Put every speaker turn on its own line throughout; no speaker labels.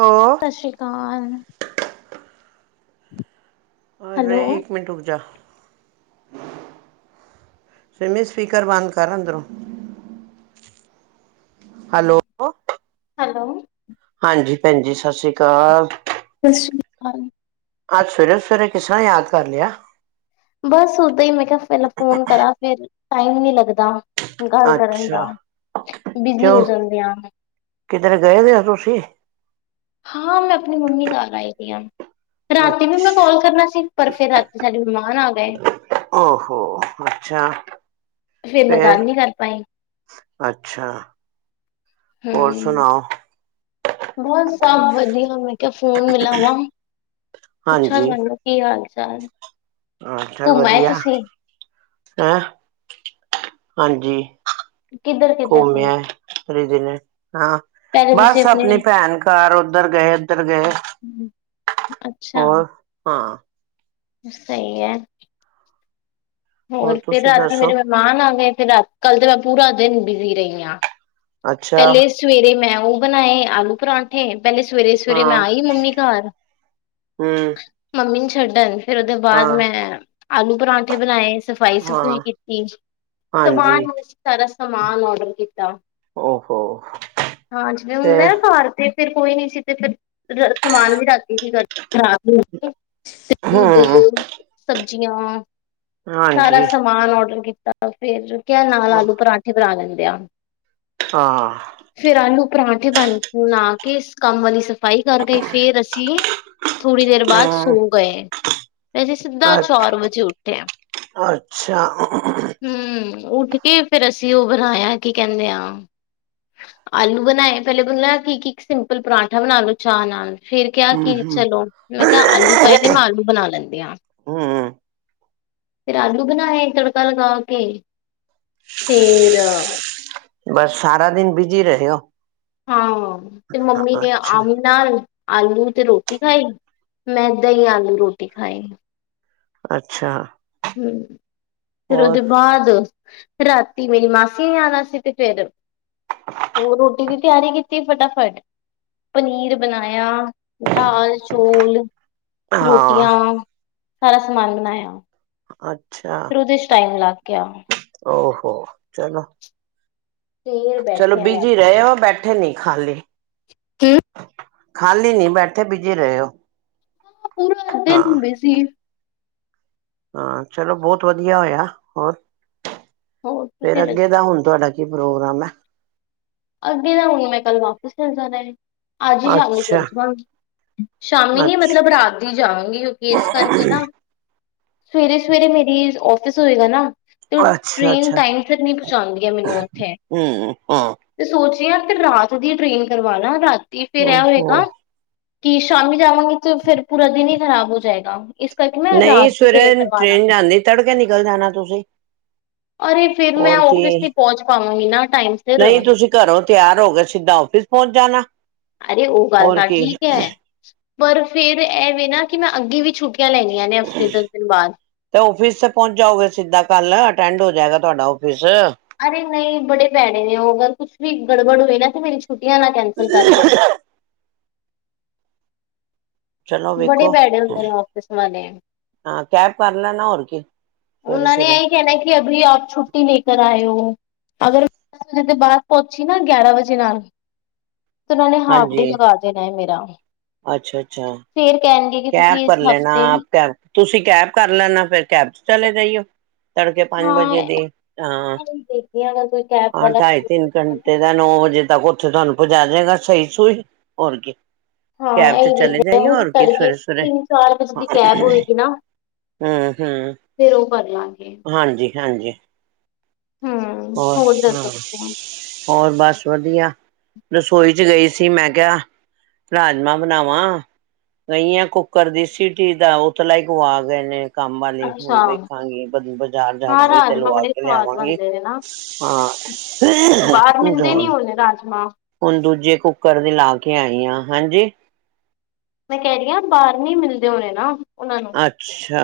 Hello,
ਸਤਿ ਸ੍ਰੀ ਅਕਾਲ।
ਅਰੇ
ਹੈਲੋ
ਇੱਕ ਮਿੰਟ ਰੁਕ ਜਾ। ਸੀਮੀ ਸਪੀਕਰ ਬੰਦ ਕਰ ਅੰਦਰੋਂ। ਹੈਲੋ
ਹੈਲੋ
ਹਾਂਜੀ ਭੈਣ ਜੀ, ਸਤਿ ਸ੍ਰੀ ਅਕਾਲ।
ਸਤਿ ਸ਼੍ਰੀ ਅਕਾਲ।
ਅੱਜ ਸਵੇਰੇ-ਸਵੇਰੇ ਕਿਸ ਤਰ੍ਹਾਂ ਯਾਦ ਕਰ ਲਿਆ।
ਬਸ ਓਦਾਂ ਈਂ ਮੈਂ ਕਿਆ ਪਹਿਲੇ ਫੋਨ ਕਰਾਂ ਫਿਰ ਟਾਈਮ ਨ੍ਹੀਂ ਲੱਗਦਾ। ਗੱਲ ਕਰਨ ਦਾ
ਅੱਛਾ
ਬਿਜੀ ਹੋ
ਕਿਉਂ
ਜਾਂਦੇ ਆ
ਕਿਧਰੇ ਗਏ ਦੇਓ ਤੁਸੀਂ?
ਹਾਂ, ਮੈਂ ਆਪਣੀ ਮੰਮੀ ਨਾਲ ਆਈ ਦੀ ਆਂ। ਰਾਤੀ ਮੈਂ ਵੀ ਕਾਲ ਕਰਨਾ ਸੀ ਪਰ ਫਿਰ ਰਾਤੀ ਸਾਡੇ ਮਹਿਮਾਨ ਆ ਗਏ।
ਓਹੋ, ਅੱਛਾ।
ਮੈਂ
ਫਿਰ
ਗੱਲ ਨੀ ਕਰ ਪਾਈ
ਅੱਛਾ, ਹੋਰ ਸੁਣਾਓ।
ਬਹੁਤ ਸਭ ਵਧੀਆ ਮੈਂ ਕਿਆ ਫੋਨ ਮਿਲਾਵਾਂ ਪੁੱਛਾਂ ਤੁਹਾਨੂੰ ਕੀ ਹਾਲ? [unintelligible]
ਹਾਲ ਚਾਲ
ਘੁੰਮ ਆਏ
ਵਧੀਆ,
ਤੁਸੀਂ
ਹੈਂ! ਹਾਂਜੀ।
ਕਿੱਧਰ ਕਿੱਧਰ
ਘੁੰਮਿ
ਘੁੰਮ
ਆਏ [inaudible] ਦਿਨੇ। ਹਾਂ,
ਪਹਿਲੇ ਤੁਸੀਂ
ਬਸ ਆਪਣੀ
ਆਪਣੇ
ਭੈਣ ਘਰ ਉੱਧਰ ਗਏ, ਇਧਰ ਗਏ।
ਅੱਛਾ।
ਹੋਰ ਹਾਂ
ਸਹੀ ਐ। ਹੋਰ ਫਿਰ
ਤੁਸੀਂ
ਰਾਤੀ
ਦੱਸੋ?
ਮੇਰੇ ਮਹਿਮਾਨ ਆ ਗਏ, ਫਿਰ ਰਾ ਕੱਲ ਤੇ ਬਾ ਪੂਰਾ ਦਿਨ ਬਿਜੀ ਰਈ ਆਂ।
ਅੱਛਾ
ਪਹਿਲੇ ਸਵੇਰੇ ਮੈਂ ਉਹ ਬਣਾਏ ਆਲੂ ਪਰੋਂਠੇ। ਪਹਿਲੇ ਸਵੇਰੇ-ਸਵੇਰੇ ਮੈਂ
ਹਾਂ
ਆਈ ਮੰਮੀ ਘਰ,
ਹਮ
ਮੰਮੀ ਛੱਡਣ। ਫਿਰ ਉਹਦੇ ਬਾਅਦ
ਹਾਂ
ਮੈਂ ਆਲੂ ਪਰਾਂਠੇ ਬਣਾਏ। ਸਫ਼ਾਈ ਸਫੂਈ
ਹਾਂ
ਕੀਤੀ
ਹਾਂਜੀ
ਸਮਾਨ ਸਾਰਾ। ਸਮਾਨ ਆਰਡਰ ਕੀਤਾ।
ਓਹੋ
ਹਾਂ, ਜਿਵੇਂ
ਤੇ
ਹੁਣ ਮੈਂ ਘਰ ਸੀ ਤੇ ਫਿਰ ਕੋਈ ਨੀ ਸੀ ਤੇ ਫਿਰ ਸਮਾਨ ਵੀ ਰਾਤੀ ਕਿ ਕਰਦੀ। ਹਾਂ, ਦੁੱਧ
ਹਮ
ਸਬ ਜੀ ਹ ਸਾਰਾ
ਹਾਂਜੀ
ਸਮਾਨ ਔਡਰ ਕੀਤਾ ਤਾਂ ਫੇਰ ਨਾਲ ਆਲੂ ਪਰਾਂਠੇ ਬਣਾ ਲੈਣੇ ਵਿਿਆਾਮ
ਹਾਂ
ਪਰਾਂਠੇ ਬਣ ਲਾ ਕੇ ਇਸ ਕੰਮੀ ਸਫ਼ਾਈ ਕਰ ਗਏ ਫੇਰ ਅਸੀਂ ਥੋੜ੍ਹੀ ਦੇਰ ਬਾਅਦ
ਹਮ
ਸੋ ਗਏ ਅਸੀਂ ਸਿੱਧਾ ਚਾਰ ਵਜੇ ਉੱਠਿਆ
ਅੱਛਾ
ਹਮ ਉੱਠ ਕੇ ਫਿਰ ਅਸੀਂ ਅਸੀਂ ਉਹ ਬਣਾਇਆ ਕੀ ਕਹਿੰਦੇ ਆ ਆਲੂ ਬਣਾਏ ਪਹਿਲੇ ਪਲ ਕੀ ਕੀ ਇੱਕ ਸਿੰਪਲ ਪਰਾਂਠਾ ਬਣਾ ਲੋ ਚਾਹ ਨਾਲ ਫੇਰ ਕਿਹਾ
ਹਮ
ਕਿ
ਹਮ
ਚਲੋ ਮੈਂ ਕਿਹਾ ਆਲੂ ਪਏ ਨੇ ਮੈਂ ਆਲੂ ਬਣਾ ਲੈਂਦੀ ਹ
ਹਮ
ਫਿਰ ਆਲੂ ਬਣਾਏ ਤੜਕਾ ਲਗਾ ਕੇ ਸੇਰ
ਬਸ ਸਾਰਾ ਦਿਨ ਬੀਜੀੀ ਰੋ
ਹਾਂ ਤੇ ਮੰਮੀ ਨੇ ਆਮ ਨਾਲ ਆਲੂ ਤੇ ਰੋਟੀ ਖਾਈ ਮੈਂ ਦਹੀਂ ਆਲੂ ਰੋਟੀ ਖਾਾਈ
ਅੱਛਾ
ਹਮ ਫਿਰ
ਹੋਰ
ਉਹਦੇ ਬਾਅਦ ਰਾਤੀ ਮੇਰੀ ਮਸੀ ਨਾਸੀ ਚਰ ਉਹਰ ਰੋਟੀ ਦੀ ਤਿਆਰੀ ਕੀਤੀ ਫਟਾਫਟ ਪਨੀਰ ਬਣਾਇਆ ਦਾਲ ਚੋਲ
ਹਾਂ
ਰੋਟੀਆਂ ਸਾਰਾ ਸਮਾਨ ਬਣਾਇਆ
ਅੱ
ਫਿਰ ਉਹਦੇ ਚ ਟਾਈਮ ਲੱਗ ਗਿਆ
ਹੋੋ ਚਲੋ
ਫੇਰ
ਚਲੋ
ਬੈਠੇ ਆ
ਬੀਜੀ ਰਹੇ ਹੋ ਬੈਠ ਉਠੇ ਨਹੀਂ ਖਾਲੀ
ਕੀ?
ਖਾਲੀ ਨੀ ਬੈਠੇ ਬੀਜੀ ਰਹੇ ਹੋ।
ਹਾਂ ਪੂਰਾ ਦਿਨ
ਹਾਂ
ਬਿਜੀ
ਹਾਂ, ਚਲੋ ਬਹੁਤ ਵਧੀਆ ਹੋਇਆ ਹੋਰ
ਹੋਰ
ਫੇਰ
ਤੁਸੀਂ
ਅੱਗੇ
ਦੱਸੋ
ਦਾ ਹੁਣ ਤੁਹਾਡਾ ਕੀ ਪ੍ਰੋਗਰਾਮ ਐ।
ਅੱਗੇ ਦਾ ਹੁਣ ਮੈਂ ਕੱਲ ਵਾਪਿਸ ਚਲ ਜਾਣਾ ਏ। ਅੱਜ ਹੀ ਸ਼ਾਮੀ ਚੱਲ
ਅੱਛਾ,
ਜਾਵਾਂਗੀ, ਸ਼ਾਮੀ ਨੀ
ਅੱਛਾ,
ਮਤਲਬ ਰਾਤ ਦੀ ਜਾਵਾਂਗੀ ਕਿਉਂਕਿ ਇਸ ਕਰਕੇ ਨਾ ਸਵੇਰੇ, ਸਵੇਰੇ ਮੇਰੀ ਔਫਿਸ ਹੋਏਗਾ ਨਾ ਤੇ
ਅੱਛਾ,
ਟ੍ਰੇਨ
ਅੱਛਾ
ਟਾਈਮ ਸਿਰ ਨਹੀਂ ਪਹੁੰਚਾਂਦੀ ਹੈ ਮੈਨੂੰ ਉੱਥੇ
ਹੂੰ, ਹੂੰ।
ਸੋਚਿਆ ਫੇਰ ਰਾਤ ਦੀ ਟ੍ਰੇਨ ਕਰਵਾਲਾ ਰਾਤ ਤੇ ਫੇਰ ਇਹ ਹੋਏਗਾ
ਓਹੋ,
ਕਿ ਸ਼ਾਮੀ ਜਾਵਾਂਗੀ ਤਾਂ ਫੇਰ ਪੂਰਾ ਦਿਨ ਹੀ ਖਰਾਬ ਹੋ ਜਾਏਗਾ ਇਸ ਕਰਕੇ ਮੈਂ ਰਾਤ
ਨਹੀਂ,
ਦੀ
ਸਵੇਰੇ
ਕਰਵਾ
ਟ੍ਰੇਨ
ਲਾਂਗੀ
ਜਾਂਦੀ ਤੜਕੇ ਨਿਕਲ ਜਾਣਾ ਤੁਸੀਂ
ਅਰੇ ਫੇਰ ਮੈਂ
ਹੋਰ ਕੀ,
ਔਫਿਸ ਨਹੀਂ ਪਹੁੰਚ ਪਾ ਪਵਾਂਗੀ ਨਾ। ਟਾਈਮ ਸਿਰ
ਨਹੀਂ ਤੁਸੀਂ ਘਰੋਂ ਤਿਆਰ ਹੋ ਕੇ ਸਿੱਧਾ ਆਫਿਸ ਪਹੁੰਚ ਜਾਣਾ।
ਅਰੇ, ਉਹ ਗੱਲ
ਹੋਰ
ਤਾਂ
ਕੀ,
ਠੀਕ ਐ। ਪਰ ਫੇਰ ਇਹਵੇ ਨਾ ਕਿ ਮੈਂ ਅੱਗੇ ਵੀ ਛੁੱਟੀ
ਤੇ ਔਫਿਸ ਤੇ ਪਹੁੰਚ ਜਾਓਗੇ ਸਿੱਧਾ ਕੱਲ੍ਹ ਅਟੈਂਡ ਹੋ ਜਾਏਗਾ ਤੁਹਾਡਾ ਔਫਿਸ
ਅਰੇ ਨਹੀਂ ਬੜੇ ਭੈੜੇ ਨੇ ਉਹ ਗਰ ਕੁੱਛ ਵੀ ਗੜਬੜ ਹੋਏ ਨਾ ਤੇ ਮੇਰੀ ਛੁੱਟੀਆਂ ਨਾ ਕੈਂਸਲ ਕਰ ਦੇਣ।
ਚਲੋ ਵੇਖੋ ਹੂੰ, ਹਾਂ ਕੈਬ ਕਰ ਲੈਣਾ ਹੋਰ ਕੀ?
ਉਹਨਾਂ ਨੇ
ਸਵੇਰੇ-ਸਵੇਰੇ
ਇਹੀ ਕਹਿਣਾ ਕਿ ਅਭੀ ਆਪ ਛੁੱਟੀ ਲੇ ਕਰ ਆਏ ਹੋ। ਅਗਰ ਦਸ ਵਜੇ ਤੋਂ ਬਾਅਦ ਪਹੁੰਚੀ ਨਾ ਗਿਆਰਾਂ ਵਜੇ ਨਾਲ ਤੇ ਉਹਨਾਂ ਨੇ ਹਾਫ ਡੇ ਲਗਾ ਦੇਣਾ ਹੈ ਮੇਰਾ।
ਅੱਛਾ -ਅੱਛਾ।
ਫੇਰ ਕਹਿਣਗੇ ਕਿ
ਕੈਬ
ਤੁਸੀਂ ਇਸ
ਕਰ ਲੈਣਾ
ਹਫ਼ਤੇ
ਆਪ ਕੈਬ, ਤੁਸੀਂ ਕੈਬ ਕਰ ਲੈਣਾ ਫੇਰ ਕੈਬ ਚਲੇ ਜਾਈਓ। ਤੜਕੇ ਪੰਜ
ਹਾਂ
ਵਜੇ ਦੇ ਨਾਲ ਹਾਂ
ਇਹੀ ਦੇਖਦੀ ਹਾਂ ਅਗਰ ਕੋਈ ਕੈਬ
ਹਾਂ
ਵਾਲਾ
ਢਾਈ ਤਿੰਨ ਘੰਟੇ ਦਾ ਨੌ ਵਜੇ ਤੱਕ ਉੱਥੇ ਤੁਹਾਨੂੰ ਪਹੁਚਾ ਜਾਏਗਾ ਸਹੀ ਸੂਈ ਹੋਰ ਕੀ
ਹਾਂ
ਕੈਬ ਚ
ਇਹ
ਚਲੇ ਜਾਈਏ ਹੋਰ ਕੀ
ਕਰ
ਸਵੇਰੇ ਸਵੇਰੇ
ਤਿੰਨ ਚਾਰ ਵਜੇ ਦੀ ਕੈਬ
ਹਮ
ਹੋਏਗੀ ਨਾ
ਹਮ
ਫਿਰ ਉਹ ਕਰ ਲਾਂਗੇ
ਹਾਂਜੀ ਹਾਂਜੀ
ਹਮ
ਹੋਰ ਹਾਂ
ਦੱਸੋ ਤੁਸੀਂ
ਹੋਰ ਬਸ ਵਧੀਆ ਰਸੋਈ ਚ ਗਈ ਸੀ ।ਮੈਂ ਕਿਹਾ ਰਾਜਮਾਂ ਬਣਾਵਾਂ । ਗਈ ਆ ਕੁੱਕਰ ਦੀ ਸੀਟੀ ਦਾ ਉਤਲਾ ਹੀ ਗੁਆ ਗੇ ਨੇ। ਕੰਮ ਵਾਲੇ
ਅੱਛਾ
ਹੁਣ ਵੇਖਾਂਗੇ ਬਜ ਬਾਜ਼ਾਰ ਜਾਵਾਂਗੇ ਤੇ ਲਵਾ ਕੇ ਲਿਆਵਾਂਗੇ।
ਦੇਣਾ। ਬਾਹਰ ਮਿਲਦੇ ਨੀ ਹੋਦੇ ਰਾਜਮਾ
ਹੁਣ ਦੂਜੇ ਕੁੱਕਰ ਦੀ ਲਾ ਕੇ ਆਈ ਆਂ ਹਾਂਜੀ।
ਮੈਂ ਕੈ ਰੀ ਆਂ ਬਾਰ ਨੀ ਮਿਲਦੇ ਹੋਣੇ ਨਾ। ਉਹਨਾਂ ਨੂੰ।
ਅੱਛਾ,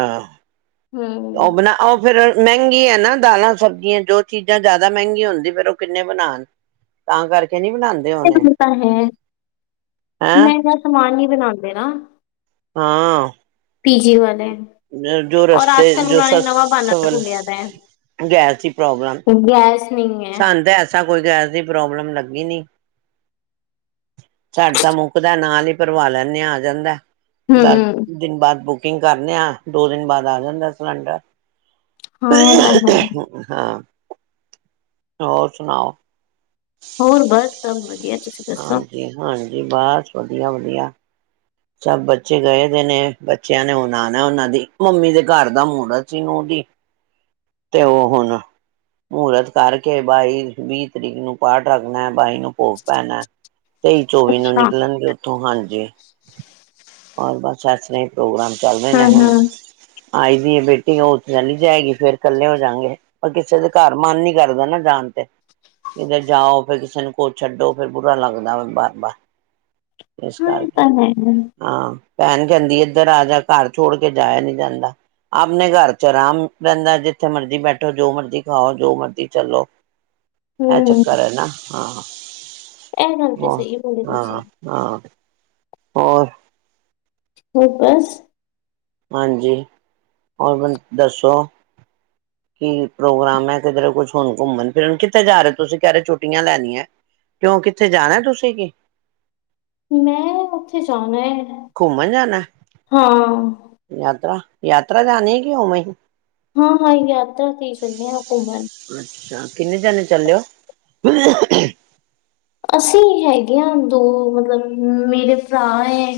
ਹੂੰ।
ਔ ਬਣਾ ਔ ਫਿਰ ਮੈੰਗੀ ਹੈ ਨਾ ਦਾਲਾਂ ਸਬਜ਼ੀਆਂ ਜੋ ਚੀਜ਼ਾਂ ਜੈਦਾ ਮੈੰਗੀ ਹੁੰਦੀ ਫਿਰ ਔ ਕਿੰਨੇ ਬਣਾਣ ਤਾਂ ਕਰਕ
ਐ ਹੁਣ ਤਾ ਹੈ
ਹੈਂ
ਮੈੰਗਾ ਸਮਾਨ ਵੀ ਬਣਾਂਦੇ ਨਾ
ਹਾਂ।
ਪੀਜੀ ਵਾਲੇ।
ਅ ਜੋ ਰਸਤੇ ਚ ਜੋ ਸਸ ਵਲ ਗੈਸ ਦੀ ਪ੍ਰੋਬਲਮ ਸਾਣ ਤੇ ਐਸਾ ਕੋਈ ਗੈਸ ਦੀ ਪ੍ਰੋਬਲਮ ਲੱਗੀ ਨੀ। ਸੈਡ ਤਾ ਮੁੱਕਦੈ ਨਾਲ ਈ ਪਰਵਾ ਲੈਂਣੇ ਆ ਜਾਂਦਾ। ਦਸ
ਹੂੰ।
ਦਿਨ ਬਾਦ ਬੁਕ ਬਕਿੰਗ ਕਰਨੇ ਆਂ ਦੋ ਦਿਨ ਬਾਅਦ ਆ ਜਾਂਦਾ ਸਿਲੰਡਰ।
ਹਾਂ ਇਹ ਤਾਂ ਹੈ
ਹਾਂ। ਹੋਰ ਸੁਣਾਓ?
ਹੋਰ ਬਸ ਸਭ ਵਧੀਆ। ਤੁਸੀਂ ਦੱਸੋ?
ਹਾਂਜੀ ਹਾਂ। ਹਾਂਜੀ ਬਸ ਵਧੀਆ ਵਧੀਆ। ਸਭ ਬੱਚੇ ਗਏ ਦੇ ਨੇ ਬੱਚਿਆਂ ਨੇ ਹੋਣ ਔਨਾਂ ਦੀ ਇੱਕੋ ਮੇਰੇ ਘਰ ਦਾ ਮੂਰਤ ਸੀ, ਔਦੀ ਤੇ ਔ ਹੋਣ ਮੂਰਤ ਕਰਕੇ ਬਾਈ ਵੀਹ ਤਰੀਕ ਨੂੰ ਪਾਠ ਰੱਖਣੈ ਬਾਈ ਨੂੰ ਭੋਗ ਪੈਣੈ। ਤੇਈ ਚੌਵੀ ਨੂੰ
ਅੱਛਾ।
ਨਿਕਲਣਗੇ ਔਥੋਂ, ਹਾਂਜੀ। ਹਾਂ, ਬਸ ਸਰੇ ਪ੍ਰੋਗਰਾਮ ਚੱਲਨੇ ਨੇ ਹੁਣ
ਹਾਂ-ਹਾਂ। ਹਾਂ
ਆਈ ਦੀ ਏ ਬੇਟੀ ਔ ਚੱਲੀ ਜਾਏਗੀ ਫੇਰ ਕੱਲੇ ਹੋ ਜਾਂਗੇ ਪਰ ਕਿਸੇ ਦੇ ਘਰ ਮਨ ਨੀ ਕਰਦਾ ਨਾ ਜਾਣ ਤੇ ਕਿਦੇ ਜਾਓ ਫੇਰ ਕਿਸੇ ਨੂੰ ਕੋ ਛੱਡੋ ਫੇਰ ਬੁਰਾ ਲੱਗਦਾ ਵੇ ਬਾਰ ਬਾਰ। ਏਸ
ਹਾਂ ਇਹ
ਕਰਕੇ
ਤਾਂ ਹੈ
ਹਾਂ। ਭੈਣ ਕੈੰਦੀ ਏਧਰ ਆ ਜਾ ਘਰ ਛੋੜ ਕੇ ਜਾਯਾ ਨੀ ਜਾਂਦਾ ਆਪਣੇ ਘਰ ਚ ਆਰਾਮ ਰੈੰਦੈ ਜਿ ਜਿੱਥੇ ਮਰਜ਼ੀ ਬੈਠੋ, ਜੋ ਮਰਜ਼ੀ ਖਾਓ, ਜੋ ਮਰਜ਼ੀ ਚੱਲੋ। ਐ
ਹੂੰ
ਚੱਕਰ ਹੈ ਨਾ ਹਾਂ।
ਇਹ ਗੱਲ ਤੇ
ਵ
ਸਹੀ ਬੋਲੀ ਤੁਸੀਂ।
ਹਾਂ ਹਾਂ। ਹੋਰ?
ਹੋਰ ਬਸ।
ਹਾਂਜੀ। ਹੋਰ ਦੱਸੋ ਕੀ ਪ੍ਰੋਗਰਾਮ ਹੈ ਕਿਧਰੇ ਕੁਛ ਹੁਣ ਘੁੰਮਣ ਫਿਰਨ ਕਿੱਥੇ ਜਾ ਰਹੇ ਤੁਸੀਂ? ਕਹਿ ਰਹੇ ਛੁੱਟੀਆਂ ਲੈਨੀਆਂ, ਕਿਉਂ ਕਿੱਥੇ ਜਾਣਾ ਤੁਸੀਂ ਜੀ?
ਮੈਂ ਉੱਥੇ ਜਾਣਾ ਐ।
ਘੁੰਮਣ ਜਾਣਾ? ਯਾਤਰਾ? ਯਾਤਰਾ ਜਾਨੀ ਕਿ ਉਂਵੇ ਹੀ?
ਹਾਂ ਹਾਂ ਯਾਤਰਾ ਤੇ ਚੱਲੇ ਆਂ ਘੁੰਮਣ।
ਅੱਛਾ ਕਿੰਨੇ ਜਣੇ ਚਲੇ ਓ?
ਅਸੀਂ ਹੈਗੇ ਆ ਦੋ ਮਤਲਬ ਮੇਰੇ ਭਰਾ ਐ,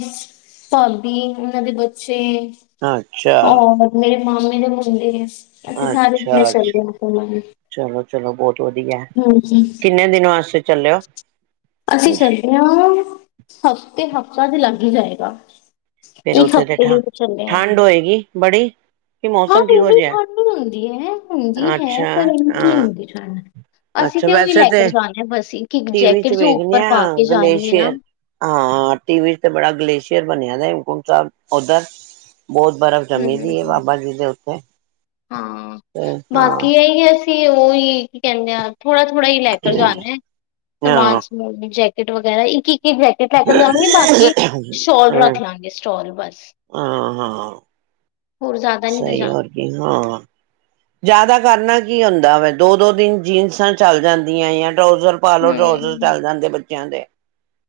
ਭਾਬੀ, ਉਹਨਾਂ ਦੇ ਬੱਚੇ।
ਅੱਛਾ
ਹੋਰ ਮੇਰੇ ਮਾਮੇ [unintelligible] ਸਾਰੇ ਜਣੇ
ਅੱਛਾ ਅੱਛਾ
ਚੱਲਦੇ ਹਾਂ ਘੁੰਮਣ
ਚਲੋ ਚਲੋ ਬਹੁਤ ਵਧੀਆ।
ਹਮ
ਕਿੰਨੇ ਦਿਨ ਵਾਸਤੇ ਚੱਲਿਓ
ਅਸੀਂ ਚਲੀਆਂ ਹਫ਼ਤੇ, ਹਫ਼ਤਾ ਵੀ ਲੱਗ ਈ ਜਾਏਗਾ।
ਫ਼ੇਰ
ਇੱਕ
ਉੱਥੇ ਤੇ
ਹਫ਼ਤੇ ਲਈ
ਠੰ,
ਤਾਂ ਚੱਲੇ ਆ
ਠੰਡ ਹੋਏਗੀ ਬੜੀ? ਕਿ
ਹਾਂ
ਮੌਸਮ ਕਿਹੋ
ਇਹਨੀ
ਜਿਹਾ
ਠੰਡ ਨੀ ਹੁੰਦੀ ਐ, ਹੁੰਦੀ ਐ,
ਅੱਛਾ
ਪਰ ਏਨੀ ਨੀ
ਹਾਂ
ਹੁੰਦੀ ਠੰਡ। ਅਸੀਂ
ਅੱਛਾ
ਤੇ ਉਹੀ
ਵੈਸੇ
ਲੈ ਕੇ
ਤੇ
ਜਾਣੇ ਆ ਬਸ, ਇੱਕ ਇੱਕ
ਟੀਵੀ ਚ
ਜੈਕਟ ਜੋਂ
ਵੇਖਦੇ
ਉੱਪਰ
ਆ
ਪਾ ਕੇ ਜਾਣੀ ਏ ਨਾ
ਗਲੇਸ਼ੀਅਰ ਹਾਂ ਟੀ ਵੀ ਤੇ ਬੜਾ ਗਲੇਸ਼ੀਅਰ ਬਣਿਆ ਗਾ ਹੇਮਕੁੰਟ ਸਾਹਿਬ। ਓਧਰ ਬਹੁਤ ਬਰਫ਼ ਜਮੀ ਵੀ ਐ,
ਹਮ
ਬਾਬਾ ਜੀ ਦੇ ਉੱਤੇ। ਤੇ ਹਾਂ
ਤੇ ਉਹੀ ਕੀ ਕਹਿੰਦੇ ਆ ਥੋੜਾ ਥੋੜਾ ਹੀ ਲੈ ਕਰ ਜਾਣਾ ਐ, ਸਮਾਨ
ਹਾਂ
ਸਮੂਨ ਜੈ ਕਟ ਵਗੈਰਾ ਇੱਕ ਇੱਕ ਕਿ ਜੈਕਟ ਲੈ ਕਰ ਜਾਵਾਂਗੇ, ਬਾਕੀ ਸ਼ੋਲ ਰੱਖ ਲਾਂਗੇ, ਸਟੋਲ ਬਸ।
ਆਹ ਹਾਂ
ਹੋਰ ਜ਼ਿਆਦਾ ਨਹੀਂ
ਸਹੀ
ਲਿਜਾ
ਹੋਰ ਕੀ ਹਾਂ। ਜ਼ਿਆਦਾ ਕਰਨਾ ਕੀ ਹੁੰਦਾ ਵਾ, ਦੋ ਦੋ ਦਿਨ ਜੀਨਸਾਂ ਚੱਲ ਜਾਂਦੀਆ ਏ ਆ। ਟਰਾਊਜ਼ਰ ਪਾ ਲਓ, ਡਰਾਊਜ਼ਰ
ਹਮ
ਚੱਲ ਜਾਂਦੇ ਬੱਚੇ ਕਹਿੰਦੇ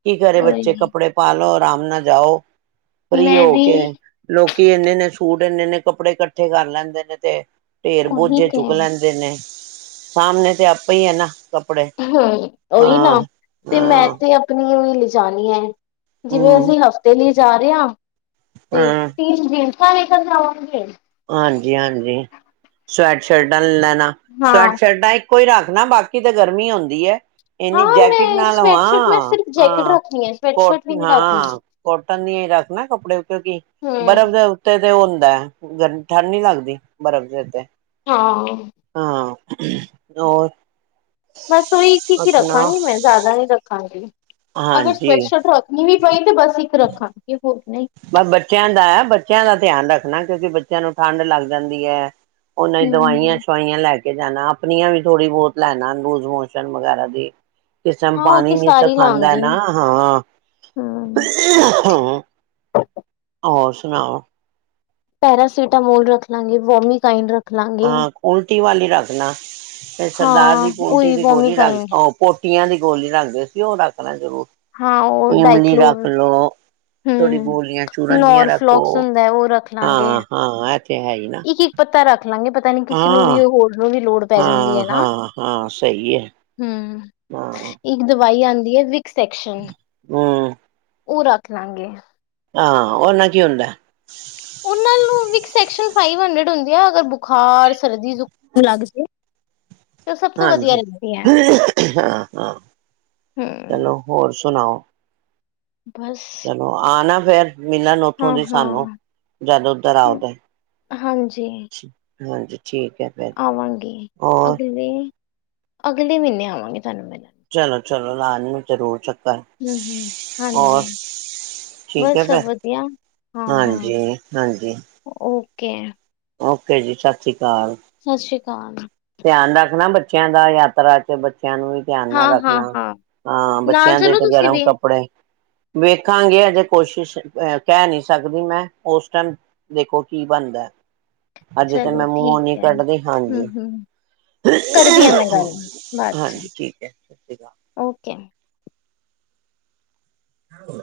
ਕੀ ਕਰੇ ਬੱਚੇ?
ਉਹੀ
ਕੱਪੜੇ ਪਾ ਲੋ। ਆਰਾਮ ਨਾਲ ਜਾਓ। ਫ੍ਰੀ
ਮੈਂ
ਹੋ
ਵੀ
ਕੇ ਲੋਕ ਕੀ ਐਨੇ ਐਨੇ ਸੂਟ, ਐਨੇ ਐਨੇ ਕੱਪੜੇ ਇਕੱਠੇ ਕਰ ਲੈਂਦੇ ਨੇ ਤੇ ਢੇਰ ਬੋਝੇ
ਉਹੀ ਤੇ
ਚੁੱਕ ਲੈਂਦੇ ਨੇ। ਸਾਹਮਣੇ ਤੇ ਆਪੇ ਹੀ ਆ ਨਾ। ਕੱਪੜੇ
ਹੂੰ, ਉਹੀ ਨਾ
ਹਾਂ
ਤੇ ਮੈਂ
ਹਾਂ
ਤੇ ਆਪਣੀ ਲਿਖ ਜਾਣੀ ਹੈ, ਜਿਵੇਂ
ਹਮ
ਅਸੀਂ ਹਫ਼ਤੇ ਲਈ, ਜਾ ਰਿਹਾ, ਤੇ
ਹਾਂ
ਤਿੰਨ ਦਿ [unintelligible]
ਹਾਂਜੀ-ਹਾਂਜੀ ਸਵੈਟ ਸ਼ਰਟਾਂ ਲੈ,
ਹਾਂ
ਸਵੈਟ ਸ਼ਰਟਾ ਕੋਈ ਰੱਖ ਨਾ ਬਾਕੀ ਤਾਂ ਗਰਮੀ ਆਉਂਦੀ ਹੈ। ਇਹਨੀ
ਹਾਂ ਮੈਂ
ਜੈਕਟ ਨਾਲ
ਸਵੈਟਸ਼ਰਟ ਮੈਂ ਸਿਰਫ ਜੈਕਟ
ਹਾਂ-ਹਾਂ
ਰੱਖਣੀ ਹੈ
ਕੋਟ
ਸਵੈਟਸ਼ਰਟ ਵੀ ਨਹੀਂ ਰੱਖਣੀ
ਹਾਂ ਕੋਟਨ ਦੀ ਰੱਖ ਨਾ ਕੱਪੜੇ ਕਿਉਂਕਿ
ਹੂੰ
ਬਰਫ਼ ਦੇ ਉੱਤੇ ਹੁੰਦਾ, ਗਰ ਠੰਡ ਨੀ ਲਗਦੀ ਬਰਫ਼ ਦੇ ਉੱਤੇ
ਹਾਂ,
ਹਾਂ ਹੋਰ?
ਬਸ ਉਹੀ ਕਿ ਕੀ
ਸੁਣਾਓ
ਰੱਖਾਂਗੀ ਮੈਂ ਜ਼ਿਆਦਾ ਨਹੀਂ ਰੱਖਾਂਗੀ। ਅਗਰ
ਹਾਂਜੀ
ਸਵੈਟ ਸ਼ਰਟ ਰੱਖਣੀ ਵੀ ਪਈ ਤੇ ਬਸ ਇੱਕ ਰੱਖਾਂ
ਬ ਬੱਚਿਆਂ ਦਾ ਬੱਚਿਆਂ ਦਾ ਧਿਆਨ ਰੱਖਣਾ। ਕਿਉਂਕਿ ਬੱਚਿਆਂ ਨੂੰ ਠੰਢ ਲੱਗ ਜਾਂਦੀ ਹੈ। ਉਹਨਾਂ ਹੀ ਦਵਾਈਆਂ
ਹੂੰ।
ਸਵਾਈਆਂ ਲੈ ਕੇ, ਜਾਣਾ ਆਪਣੀਆਂ ਵੀ ਥੋੜ੍ਹੀ ਬਹੁਤ ਲੈਣਾ ਰੂਜ਼ ਮੋਸ਼ਨ ਵਗੈਰਾ ਦੀ, ਕਿਸ ਟਾਈਮ
ਹਾਂ ਉਹ
ਪਾਣੀ
ਤੇ
ਨੀ
ਸਾਰੀ
ਸਖਾਂਦਾ
ਲਾਂਗੀ।
ਨਾ ਹਾਂ,
ਹੂੰ।
ਹੂੰ, ਹੋਰ ਸੁਣਾਓ?
ਪੈਰਾਸੀਟਾਮੋਲ ਰੱਖ ਲਾਂਗੇ ਵੋਮਈਨ ਰੱਖ, ਲਾਂਗੇ।
ਹਾਂ ਉਲਟੀ ਵਾਲੇ, ਰੱਖਣਾ, ਸਰਦਾਰ ਜੀ
ਹਾਂ
ਪੋਟੀ
ਉਹੀ
ਦੀ ਗੋਲੀ
ਵੋਮੀਕਾਈਨ
ਰਖਲੋ। ੀਆਂ ਦੀ ਗੋਲੀ ਰੰਗਦੇ [inaudible] [inaudible] [unintelligible] [inaudible] ਸੀ ਉਹ ਰੱਖਣਾ ਜ਼ਰੂਰ
ਹਾਂ ਉਹ
ਇਮਲੀ
ਡਾਇਕਲੋ
ਰੱਖ ਲੋ ਥੋੜੀ
ਹਮ
ਗੋਲੀਆਂ ਚੂਰਨ ਦੀਆਂ
ਨੋਰ
ਰੱਖੋ
ਫਲੋਕਸ ਹੁੰਦਾ ਉਹ ਰੱਖ ਲਾਂਗੇ
ਹਾਂ ਹਾਂ ਇਹ ਤੇ ਹੈ ਹੀ ਨਾ
ਇੱਕ -ਇੱਕ ਪੱਤਾ ਰੱਖ ਲਾਂਗੇ ਪਤਾ ਨੀ ਕਿਸੇ ਨੂੰ ਵੀ
ਹਾਂ
ਹੋਰ ਨੂੰ ਵੀ ਲੋੜ ਪੈ ਜਾਂਦੀ
ਹਾਂ
ਹੈ ਨਾ
ਹਾਂ ਹਾਂ ਸਹੀ ਹੈ
ਹਮ
ਹਾਂ
ਇੱਕ ਦਵਾਈ ਆਉਂਦੀ । ਵੀ [inaudible] [inaudible] ਸੈਕਸ਼ਨ ।
ਹਮ
ਉਹ, ਰੱਖ ਲਾਂਗੇ।
ਹਾਂ । ਓ ਨਾਲ ਕੀ ਹੁੰਦਾ?
ਉਹਨਾਂ ਨੂੰ ਵੀ, ਸੈਕਸ਼ਨ । ਫਾਈਵ ਹੰਡਰਡ ਹੁੰਦੇ ਆ, ਅਗਰ ਬੁਖਾਰ । ਸਰਦੀ, ਜੁਕਾਮ ਲੱਗ ਜਾਏ।
ਹਾਂਜੀ। ਹਾਂ, ਹਾਂ।
ਹਮ
ਚਲੋ, ਹੋਰ ਸੁਣਾਓ ।
ਬਸ
ਚਲੋ, ਆ ਨਾ । ਫਿਰ ਮਿਲਣ ਉੱਥੋਂ
ਹਾਂ
ਦੀ ਸਾਨੂੰ,
ਹਾਂ
ਜਦ ਉਧਰ ਆਉਗੇ। ਹਾਂਜੀ। ਠੀਕ ਹੈ ਫੇਰ
ਆਵਾਂਗੇ,
ਹੋਰ
ਅਗਲੇ, ਅਗਲੇ ਮਹੀਨੇ ਆਵਾਂਗੇ ਤੁਹਾਨੂੰ ਮਿਲਣ ।
ਚਲੋ, ਚਲੋ ਲਾ ਲੈਣਾ ਜਰੂਰ ਚੱਕਰ।
ਹਮ, ਹਮ ।ਹਾਂਜੀ।
ਹੋਰ ਠੀਕ ਹੈ
ਬਸ
ਫੇਰ
ਸਭ ਵਧੀਆ। ਹਾਂ, ਹਾਂ।
ਹਾਂਜੀ, ਹਾਂਜੀ
ਓ ਕੇ।
ਓਕੇ ਜੀ। ਸਤਿ ਸ਼੍ਰੀ ਅਕਾਲ। ਕਾਲ।
ਕਾਲ।
ਧਿਆਨ ਰੱਖਣਾ ਬੱਚਿਆਂ ਦਾ, ਯਾਤਰਾ ਚ । ਬੱਚਿਆਂ ਨੂੰ ਵੀ ਧਿਆਨ
ਹਾਂ
ਨਾਲ
ਹਾਂ
ਰੱਖਣਾ।
ਹਾਂ
ਆਂ,
ਨਾਲ
ਬੱਚਿਆਂ ਦੇ
ਚਲੋ
ਵੀ
ਤੁਸੀਂ
ਗਰਮ ਕੱਪੜੇ। ਵੇਖਾਂਗੇ । ਅਜੇ ਕੋਸ਼ਿਸ਼, ਅਹ ਕਹਿ ਨਹੀਂ ਸਕਦੀ ਮੈਂ, ਉਸ ਟਾਈਮ ਦੇਖੋ ਕੀ ਬਣਦਾ। ਹਜੇ।
ਚਲੋ ਠੀਕ ਹੈ ਹਮ ਹਮ ਕਰਦੀ ਆ ਮੈਂ ਗੱਲ ਬਾਅਦ ਚ
ਹਾਂਜੀ ਠੀਕ ਹੈ। ਸਤ ਸ੍ਰੀ ਅਕਾਲ।
ਓਕੇ
ਹਾਂ।